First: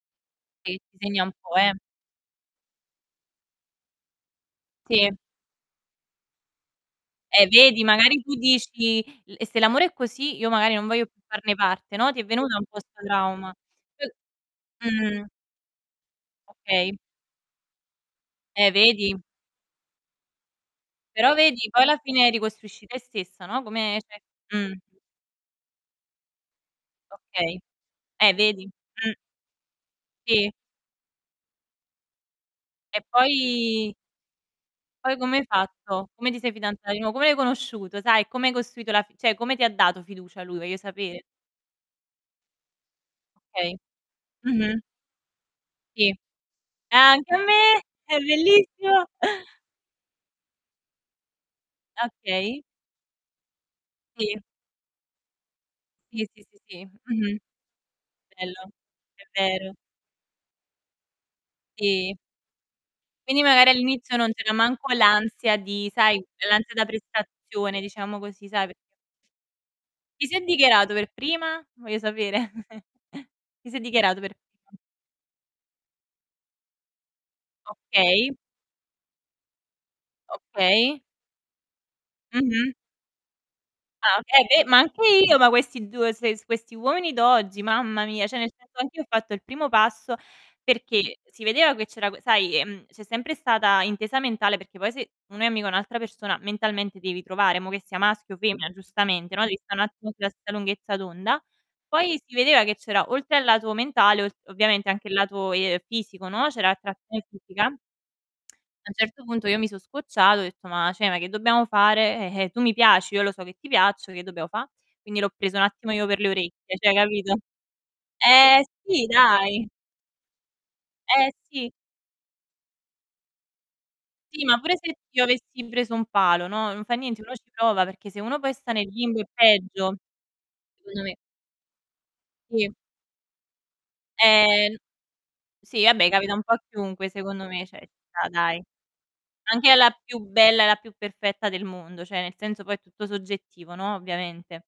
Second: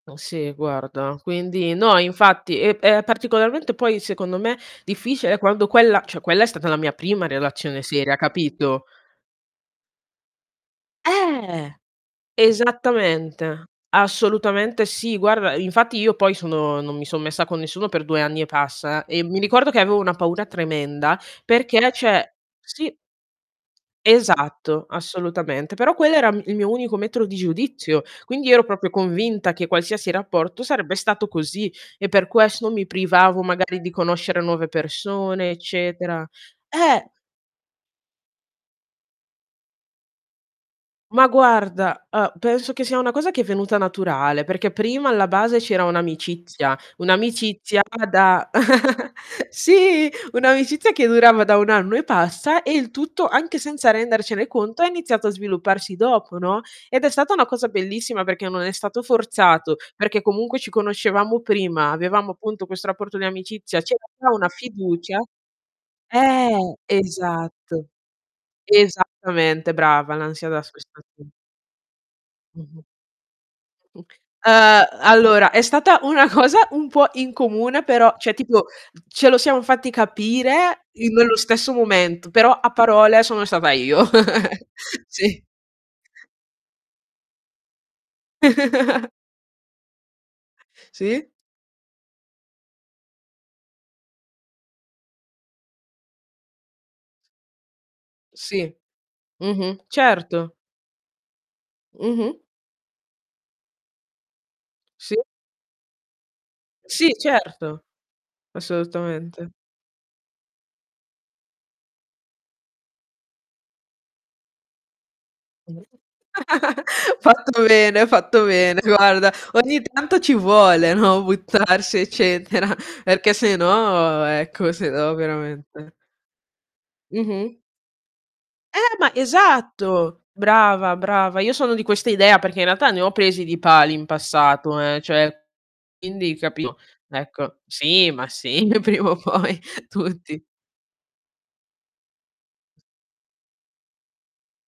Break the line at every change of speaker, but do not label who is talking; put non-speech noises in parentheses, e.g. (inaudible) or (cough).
(unintelligible) sì,
Sì, ti
guarda.
segna un po', eh.
Quindi no, infatti, è p è particolarmente poi, secondo me,
Sì.
difficile quando quella cioè, quella è stata la mia prima
Eh
relazione
vedi,
seria,
magari tu
capito?
dici: "L se l'amore è così, io magari non voglio più farne
Eh,
parte", no? Ti è venuto un po' 'sto trauma.
esattamente.
(unintelligible)
Assolutamente sì,
Mh.
guarda, infatti io poi sono
Okay.
non mi son messa con nessuno per 2 anni e
Eh,
passa
vedi?
e mi ricordo che avevo una paura tremenda
Però vedi, poi
perché
alla fine
cioè
ricostruisci
sì.
te stessa, no? Come cioè,
Esatto,
mh.
assolutamente. Però quello era m il mio unico metro di
Okay.
giudizio,
Eh,
quindi ero
vedi?
proprio
Mh.
convinta che qualsiasi
Sì?
rapporto sarebbe stato così e per questo mi
E
privavo magari di
poi
conoscere nuove
poi come hai
persone,
fatto?
eccetera
Come ti sei fidanza di
eh.
nuo come l'hai conosciuto, sai, come hai costruito la fi cioè, come ti ha dato fiducia lui, voglio sapere.
Ma guarda, uhm, penso che sia una cosa che è
Okay.
venuta naturale, perché
Mh-mh.
prima alla base c'era
Sì.
un'amicizia,
Ah, anche a
un'amicizia
me!
a
È
da
bellissimo.
(chuckles) sì, un'amicizia che durava da 1 anno e
Okay.
passa e il tutto, anche senza
Sì.
rendercene conto è iniziato a svilupparsi
Sì,
dopo,
sì, sì,
no,
sì.
ed è stata
Mh-mh.
una cosa bellissima perché non
Bello,
è stato
è vero.
forzato, perché comunque ci conoscevamo prima,
Sì.
avevamo appunto questo rapporto di
Quindi magari
amicizia, c'era
all'inizio
già
non
una
c'era manco
fiducia
l'ansia di sai, l'ansia
eh,
da prestazione,
esatto.
diciamo così, sai, perché
Esattamente, brava,
Chi si è
l'ansia da
dichiarato per
sprestazio
prima? Voglio sapere.
Mh-mh.
(chuckles) Chi si è dichiarato per
(unintelligible)
prima?
ehm, allora è stata una cosa un po' incomune però
Okay.
cioè, tipo ce lo siam fatti capire
Okay.
i nello stesso momento, però
Mh-mh.
a parole sono stata io.
Ah okay, eh
(chuckles)
be ma anche io,
Sì.
ma questi 2, se questi uomini d'oggi, mamma mia, cioè, nel senso anch'io ho
(giggles)
fatto il primo passo, perché
Sì.
si vedeva che c'era sai, ehm, c'è sempre stata intesa mentale, perché poi se uno è amico a un'altra persona, mentalmente devi trovare, mo' che sia maschio o femmina,
Sì.
giustamente, no, devi sta' un
Mh-mh,
attimo sulla stessa
certo.
lunghezza d'onda. Poi si
Mh-mh.
vedeva che c'era, oltre al lato mentale, ol ovviamente anche il
Sì.
lato, ehm, fisico, no. C'era
Sì,
attrazione fisica.
certo.
A un certo punto
Assolutamente.
io mi so' scocciata, ho detto: "Ma cioè, ma che dobbiamo fare? Eh, eh, tu mi piaci, io lo so che ti piaccio, che dobbiamo fa'?" Quindi l'ho preso un attimo io per le orecchie,
(chuckles)
cioè, capito?
Fatto bene, fatto
Eh
bene,
sì,
guarda.
dai.
Ogni tanto ci vuole, no,
Eh sì.
buttarsi eccetera, perché sennò
Sì, ma
ecco,
pure se
sennò
io avessi preso
veramente
un palo, no, non fa niente, uno ci
Mh-mh.
prova, perché se uno poi sta nel
Eh, ma
limbo è peggio,
esatto. Brava,
secondo me.
brava. Io sono di questa idea, perché in
Sì.
realtà ne ho presi di pali in
Eh n
passato, eh, cioè,
sì, vabbè, capita
quindi
un po' a
capito,
chiunque, secondo
ecco.
me, cioè, ci
Sì, ma
sta dai.
sì, prima o poi
Anche alla più
tutti.
bella e la più perfetta del mondo, cioè, nel senso poi è
(unintelligible)
tutto soggettivo, no, ovviamente.